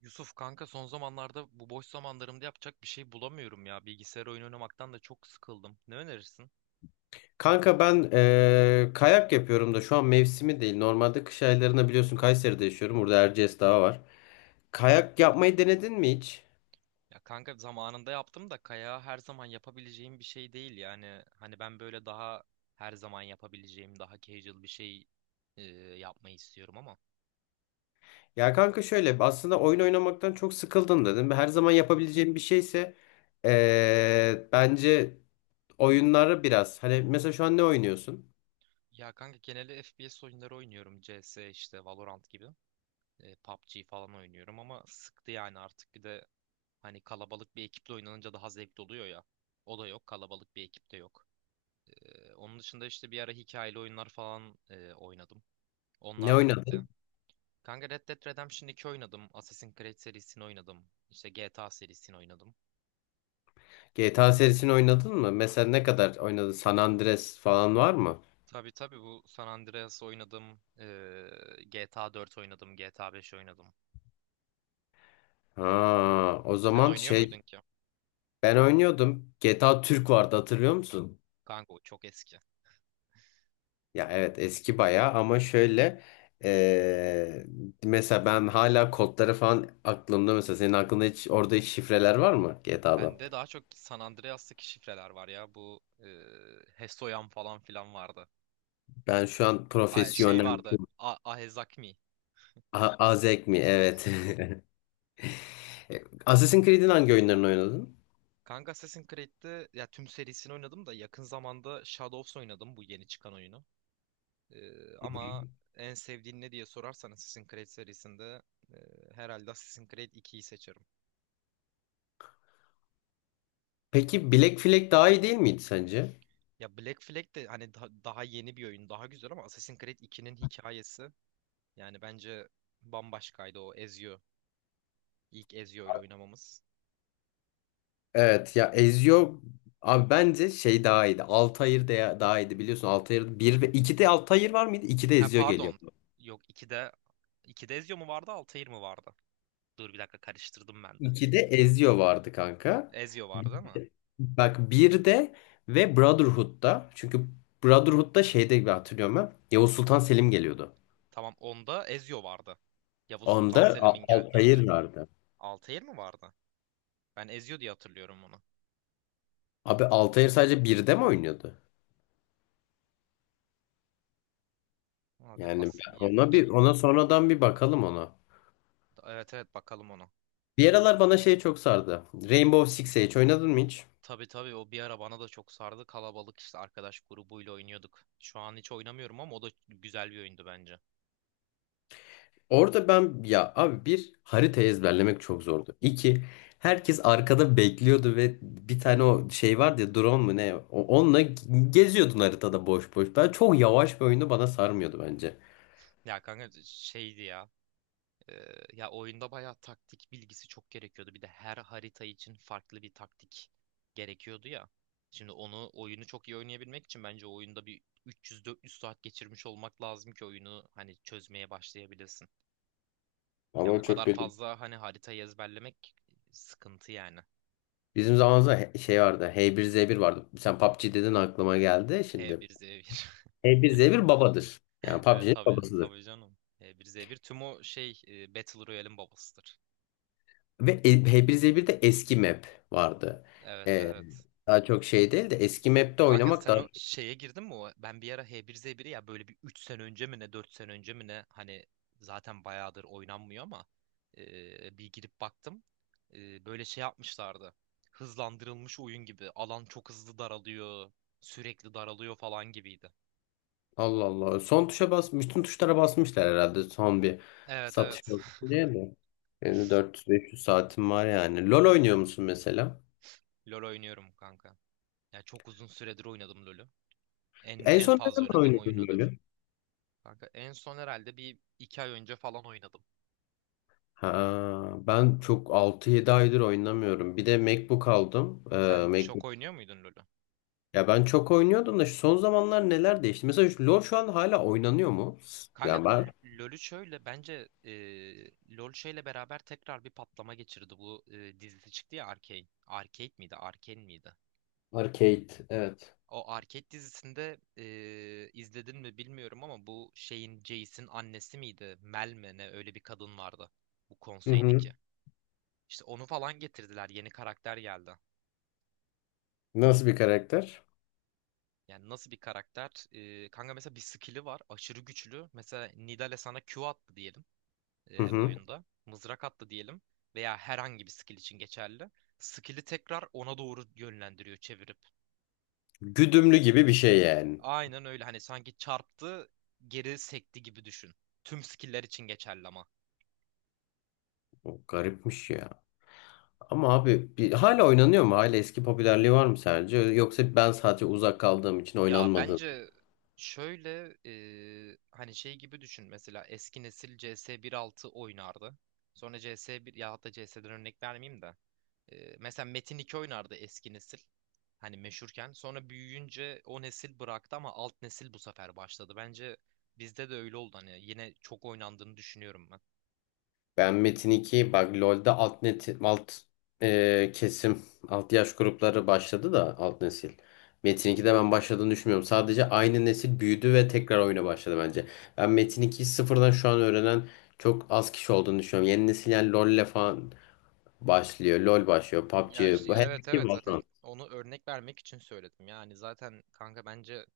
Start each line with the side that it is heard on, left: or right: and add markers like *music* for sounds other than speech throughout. right: Yusuf kanka son zamanlarda bu boş zamanlarımda yapacak bir şey bulamıyorum ya. Bilgisayar oyunu oynamaktan da çok sıkıldım. Ne önerirsin?
left: Kanka ben kayak yapıyorum da şu an mevsimi değil. Normalde kış aylarında biliyorsun Kayseri'de yaşıyorum. Burada Erciyes Dağı var. Kayak yapmayı denedin mi hiç?
right: Ya kanka zamanında yaptım da kayağı her zaman yapabileceğim bir şey değil yani. Hani ben böyle daha her zaman yapabileceğim daha casual bir şey e, yapmayı istiyorum ama.
left: Ya kanka şöyle aslında oyun oynamaktan çok sıkıldım dedim. Her zaman yapabileceğim bir şeyse bence oyunları biraz. Hani mesela şu an ne oynuyorsun?
right: Ya kanka genelde FPS oyunları oynuyorum. CS işte Valorant gibi. PUBG falan oynuyorum ama sıktı yani artık. Bir de hani kalabalık bir ekiple oynanınca daha zevkli oluyor ya. O da yok kalabalık bir ekipte yok. Onun dışında işte bir ara hikayeli oyunlar falan oynadım.
left: Ne
right: Onlar da bitti.
left: oynadın?
right: Kanka Red Dead Redemption 2 oynadım. Assassin's Creed serisini oynadım. İşte GTA serisini oynadım.
left: GTA serisini oynadın mı? Mesela ne kadar oynadın? San Andreas falan var mı?
right: Tabii tabii bu San Andreas oynadım. GTA 4 oynadım. GTA 5 oynadım.
left: Ha, o
right: Sen
left: zaman
right: oynuyor
left: şey
right: muydun ki?
left: ben oynuyordum. GTA Türk vardı hatırlıyor musun?
right: Kanka o çok eski.
left: Ya evet, eski bayağı ama şöyle eee, mesela ben hala kodları falan aklımda, mesela senin aklında hiç orada hiç şifreler var mı GTA'dan?
right: Bende daha çok San Andreas'taki şifreler var ya. Bu Hesoyan falan filan vardı.
left: Ben şu an
right: Ay, şey
left: profesyonel
right: vardı. A Ahezakmi.
left: Azek mi? Evet. *laughs* E, Assassin's Creed'in hangi oyunlarını oynadın?
right: Kanka Assassin's Creed'de ya tüm serisini oynadım da yakın zamanda Shadows oynadım bu yeni çıkan oyunu. Ama en sevdiğin ne diye sorarsan Assassin's Creed serisinde e, herhalde Assassin's Creed 2'yi seçerim.
left: Peki Black Flag daha iyi değil miydi sence?
right: Ya Black Flag de hani daha yeni bir oyun, daha güzel ama Assassin's Creed 2'nin hikayesi yani bence bambaşkaydı o Ezio. İlk Ezio ile oynamamız.
left: Evet ya, Ezio abi, bence şey daha iyiydi. Altair de daha iyiydi biliyorsun. Altair 1 ve 2'de Altair var mıydı? 2'de
right: Ha
left: Ezio
right: pardon.
left: geliyordu.
right: Yok 2'de Ezio mu vardı, Altair mi vardı? Dur bir dakika karıştırdım ben de.
left: 2'de Ezio vardı kanka.
right: Ezio vardı değil.
left: Bak bir de, ve Brotherhood'da çünkü Brotherhood'da şeyde gibi hatırlıyorum ben. Yavuz Sultan Selim geliyordu.
right: Tamam onda Ezio vardı. Yavuz Sultan
left: Onda
right: Selim'in geldiğinde.
left: Altair vardı.
right: Altair mi vardı? Ben Ezio diye hatırlıyorum onu.
left: Abi Altair sadece birde mi oynuyordu?
right: Abi
left: Yani
right: as ya
left: ona
right: iki
left: bir, ona sonradan bir bakalım ona.
right: evet evet bakalım onu.
left: Bir aralar bana şey çok sardı. Rainbow Six Siege oynadın mı hiç?
right: Tabii tabii o bir ara bana da çok sardı. Kalabalık işte arkadaş grubuyla oynuyorduk. Şu an hiç oynamıyorum ama o da güzel bir oyundu bence.
left: Orada ben ya abi bir harita ezberlemek çok zordu. İki, herkes arkada bekliyordu ve bir tane o şey vardı ya, drone mu ne, onunla geziyordun haritada boş boş. Ben çok yavaş bir oyunu bana sarmıyordu bence.
right: Ya kanka şeydi ya. Ya oyunda bayağı taktik bilgisi çok gerekiyordu. Bir de her harita için farklı bir taktik gerekiyordu ya. Şimdi onu oyunu çok iyi oynayabilmek için bence oyunda bir 300-400 saat geçirmiş olmak lazım ki oyunu hani çözmeye başlayabilesin. Ya o
left: Ama çok
right: kadar
left: kötü.
right: fazla hani haritayı ezberlemek sıkıntı yani.
left: Bizim zamanımızda şey vardı, H1Z1 vardı. Sen PUBG dedin aklıma geldi şimdi.
right: H1Z1.
left: H1Z1 babadır. Yani
right: *laughs* Evet
left: PUBG'nin
right: tabii
left: babasıdır.
right: tabii canım. H1Z1 tüm o şey Battle Royale'in babasıdır.
left: Ve H1Z1'de eski map vardı.
right: Evet
left: Ee,
right: evet.
left: daha çok şey değil de eski map'te
right: Kanka
left: oynamak
right: sen
left: daha.
right: o şeye girdin mi? O, ben bir ara H1Z1'i ya böyle bir 3 sene önce mi ne 4 sene önce mi ne hani zaten bayağıdır oynanmıyor ama bir girip baktım. Böyle şey yapmışlardı. Hızlandırılmış oyun gibi. Alan çok hızlı daralıyor. Sürekli daralıyor falan gibiydi.
left: Allah Allah. Son tuşa basmış. Bütün tuşlara basmışlar herhalde, son bir
right: Evet
left: satış
right: evet. *laughs*
left: olsun diye mi? Benim de 400-500 saatim var yani. LoL oynuyor musun mesela?
right: LoL oynuyorum kanka. Ya çok uzun süredir oynadım LoL'ü. En
left: En
right: en
left: son ne
right: fazla
left: zaman
right: oynadığım oyun
left: oynadın
right: odur.
left: LoL'ü?
right: Kanka en son herhalde bir iki ay önce falan oynadım.
left: Ha, ben çok altı yedi aydır oynamıyorum. Bir de MacBook aldım.
right: Sen çok
left: MacBook.
right: oynuyor muydun LoL'ü?
left: Ya ben çok oynuyordum da şu son zamanlar neler değişti? Mesela şu LoL şu an hala oynanıyor mu?
right: Kanka
left: Yani ben...
right: LoL'ü şöyle bence LoL şeyle beraber tekrar bir patlama geçirdi. Bu dizisi çıktı ya Arcane. Arcade miydi? Arcane miydi?
left: Arcade, evet.
right: O Arcade dizisinde izledin mi bilmiyorum ama bu şeyin Jace'in annesi miydi? Mel mi ne öyle bir kadın vardı bu
left: Hı
right: konseydeki.
left: hı.
right: İşte onu falan getirdiler. Yeni karakter geldi.
left: Nasıl bir karakter?
right: Yani nasıl bir karakter? Kanka mesela bir skill'i var. Aşırı güçlü. Mesela Nidal'e sana Q attı diyelim.
left: Hı hı.
right: Oyunda. Mızrak attı diyelim veya herhangi bir skill için geçerli. Skill'i tekrar ona doğru yönlendiriyor çevirip.
left: Güdümlü gibi bir şey yani.
right: Aynen öyle hani sanki çarptı geri sekti gibi düşün. Tüm skill'ler için geçerli ama.
left: O garipmiş ya. Ama abi bir, hala oynanıyor mu? Hala eski popülerliği var mı sence? Yoksa ben sadece uzak kaldığım için
right: Ya
left: oynanmadı.
right: bence şöyle hani şey gibi düşün mesela eski nesil CS 1.6 oynardı. Sonra CS1 ya hatta CS'den örnek vermeyeyim de. Mesela Metin 2 oynardı eski nesil. Hani meşhurken. Sonra büyüyünce o nesil bıraktı ama alt nesil bu sefer başladı. Bence bizde de öyle oldu. Hani yine çok oynandığını düşünüyorum ben.
left: Ben Metin 2, bak LoL'de alt net kesim, alt yaş grupları başladı da, alt nesil. Metin 2'de ben başladığını düşünmüyorum. Sadece aynı nesil büyüdü ve tekrar oyuna başladı bence. Ben Metin 2'yi sıfırdan şu an öğrenen çok az kişi olduğunu düşünüyorum. Yeni nesil yani LoL'le falan başlıyor. LoL başlıyor.
right: Ya
left: PUBG.
right: işte
left: Bu her
right: evet
left: şey
right: evet
left: var.
right: zaten onu örnek vermek için söyledim. Yani zaten kanka bence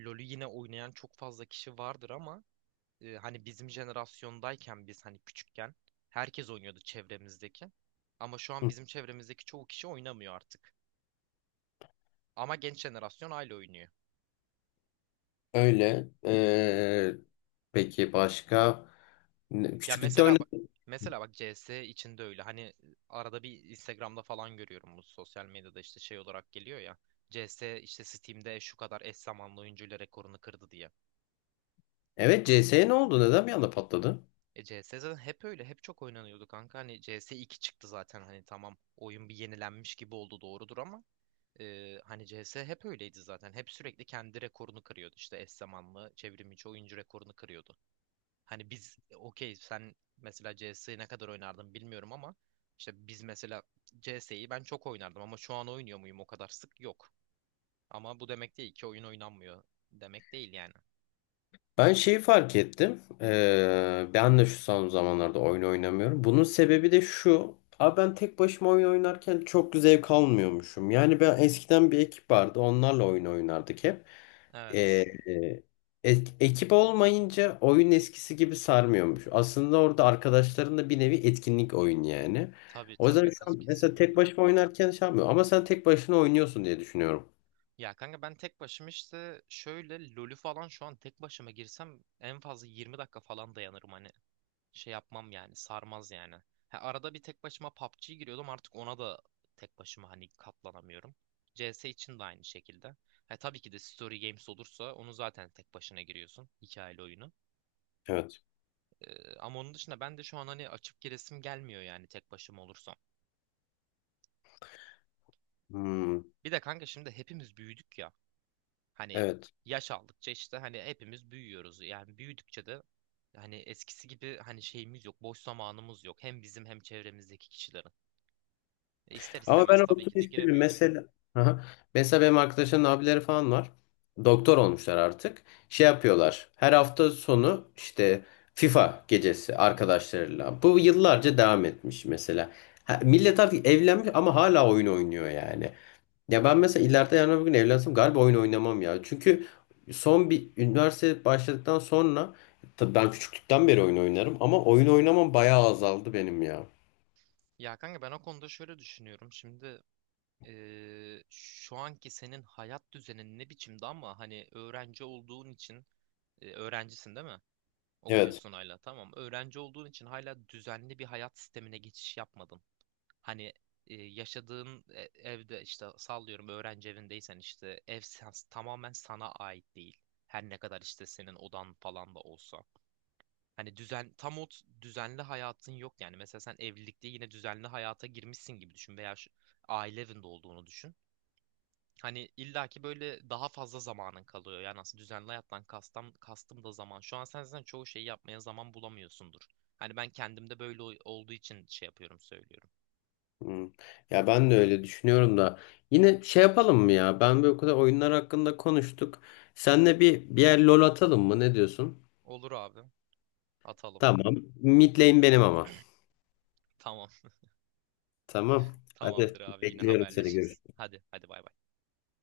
right: LoL'ü yine oynayan çok fazla kişi vardır ama hani bizim jenerasyondayken biz hani küçükken herkes oynuyordu çevremizdeki. Ama şu an bizim çevremizdeki çoğu kişi oynamıyor artık. Ama genç jenerasyon hala oynuyor.
left: Öyle. Peki başka?
right: Ya
left: Küçüklükte
right: mesela bak
left: oynadım.
right: mesela bak CS içinde öyle. Hani arada bir Instagram'da falan görüyorum bu sosyal medyada işte şey olarak geliyor ya. CS işte Steam'de şu kadar eş zamanlı oyuncuyla rekorunu kırdı diye.
left: Evet, CS'ye ne oldu? Neden bir anda patladı?
right: CS zaten hep öyle. Hep çok oynanıyordu kanka. Hani CS 2 çıktı zaten hani tamam. Oyun bir yenilenmiş gibi oldu doğrudur ama hani CS hep öyleydi zaten. Hep sürekli kendi rekorunu kırıyordu. İşte eş zamanlı çevrim içi oyuncu rekorunu kırıyordu. Hani biz okey sen mesela CS'yi ne kadar oynardın bilmiyorum ama işte biz mesela CS'yi ben çok oynardım ama şu an oynuyor muyum o kadar sık yok. Ama bu demek değil ki oyun oynanmıyor demek değil yani.
left: Ben şeyi fark ettim. Ben de şu son zamanlarda oyun oynamıyorum. Bunun sebebi de şu. Abi ben tek başıma oyun oynarken çok zevk almıyormuşum. Yani ben eskiden bir ekip vardı. Onlarla oyun oynardık hep. Ee,
right: Evet.
left: e, ekip olmayınca oyun eskisi gibi sarmıyormuş. Aslında orada arkadaşlarınla bir nevi etkinlik, oyun yani.
right: Tabii
left: O
right: tabii
left: yüzden şu
right: kas
left: an mesela tek
right: kesinlikle.
left: başıma oynarken şey yapmıyorum. Ama sen tek başına oynuyorsun diye düşünüyorum.
right: Ya kanka ben tek başıma işte şöyle LoL'ü falan şu an tek başıma girsem en fazla 20 dakika falan dayanırım hani şey yapmam yani sarmaz yani. Ha, arada bir tek başıma PUBG'ye giriyordum artık ona da tek başıma hani katlanamıyorum. CS için de aynı şekilde. Ha, tabii ki de Story Games olursa onu zaten tek başına giriyorsun hikayeli oyunu.
left: Evet.
right: Ama onun dışında ben de şu an hani açıp giresim gelmiyor yani tek başıma olursam.
left: Hmm,
right: Bir de kanka şimdi hepimiz büyüdük ya. Hani
left: evet.
right: yaş aldıkça işte hani hepimiz büyüyoruz. Yani büyüdükçe de hani eskisi gibi hani şeyimiz yok, boş zamanımız yok. Hem bizim hem çevremizdeki kişilerin. E ister
left: Ama ben
right: istemez tabii
left: olsun
right: ki de
left: isterim.
right: giremiyoruz.
left: Mesela, aha, mesela benim arkadaşların abileri falan var. Doktor olmuşlar artık. Şey yapıyorlar. Her hafta sonu işte FIFA gecesi arkadaşlarıyla. Bu yıllarca devam etmiş mesela. Ha, millet artık evlenmiş ama hala oyun oynuyor yani. Ya ben mesela ileride yarın öbür gün evlensem galiba oyun oynamam ya. Çünkü son bir üniversite başladıktan sonra, tabii ben küçüklükten beri oyun oynarım ama oyun oynamam bayağı azaldı benim ya.
right: Ya kanka ben o konuda şöyle düşünüyorum. Şimdi şu anki senin hayat düzenin ne biçimde ama hani öğrenci olduğun için öğrencisin değil mi?
left: Evet.
right: Okuyorsun hala tamam. Öğrenci olduğun için hala düzenli bir hayat sistemine geçiş yapmadın. Hani yaşadığın evde işte sallıyorum öğrenci evindeysen işte tamamen sana ait değil. Her ne kadar işte senin odan falan da olsa. Hani düzen tam düzenli hayatın yok yani. Mesela sen evlilikte yine düzenli hayata girmişsin gibi düşün veya şu, aile evinde olduğunu düşün. Hani illaki böyle daha fazla zamanın kalıyor. Yani aslında düzenli hayattan kastım da zaman. Şu an sen zaten çoğu şeyi yapmaya zaman bulamıyorsundur. Hani ben kendimde böyle olduğu için şey yapıyorum söylüyorum.
left: Hmm. Ya ben de öyle düşünüyorum da yine şey yapalım mı ya? Ben bir o kadar oyunlar hakkında konuştuk. Senle bir yer LoL atalım mı? Ne diyorsun?
right: Olur abi atalım.
left: Tamam. Mid lane benim ama.
right: Tamam.
left: Tamam. Hadi
right: Tamamdır abi yine
left: bekliyorum seni.
right: haberleşiriz.
left: Görüşürüz.
right: Hadi hadi bay bay.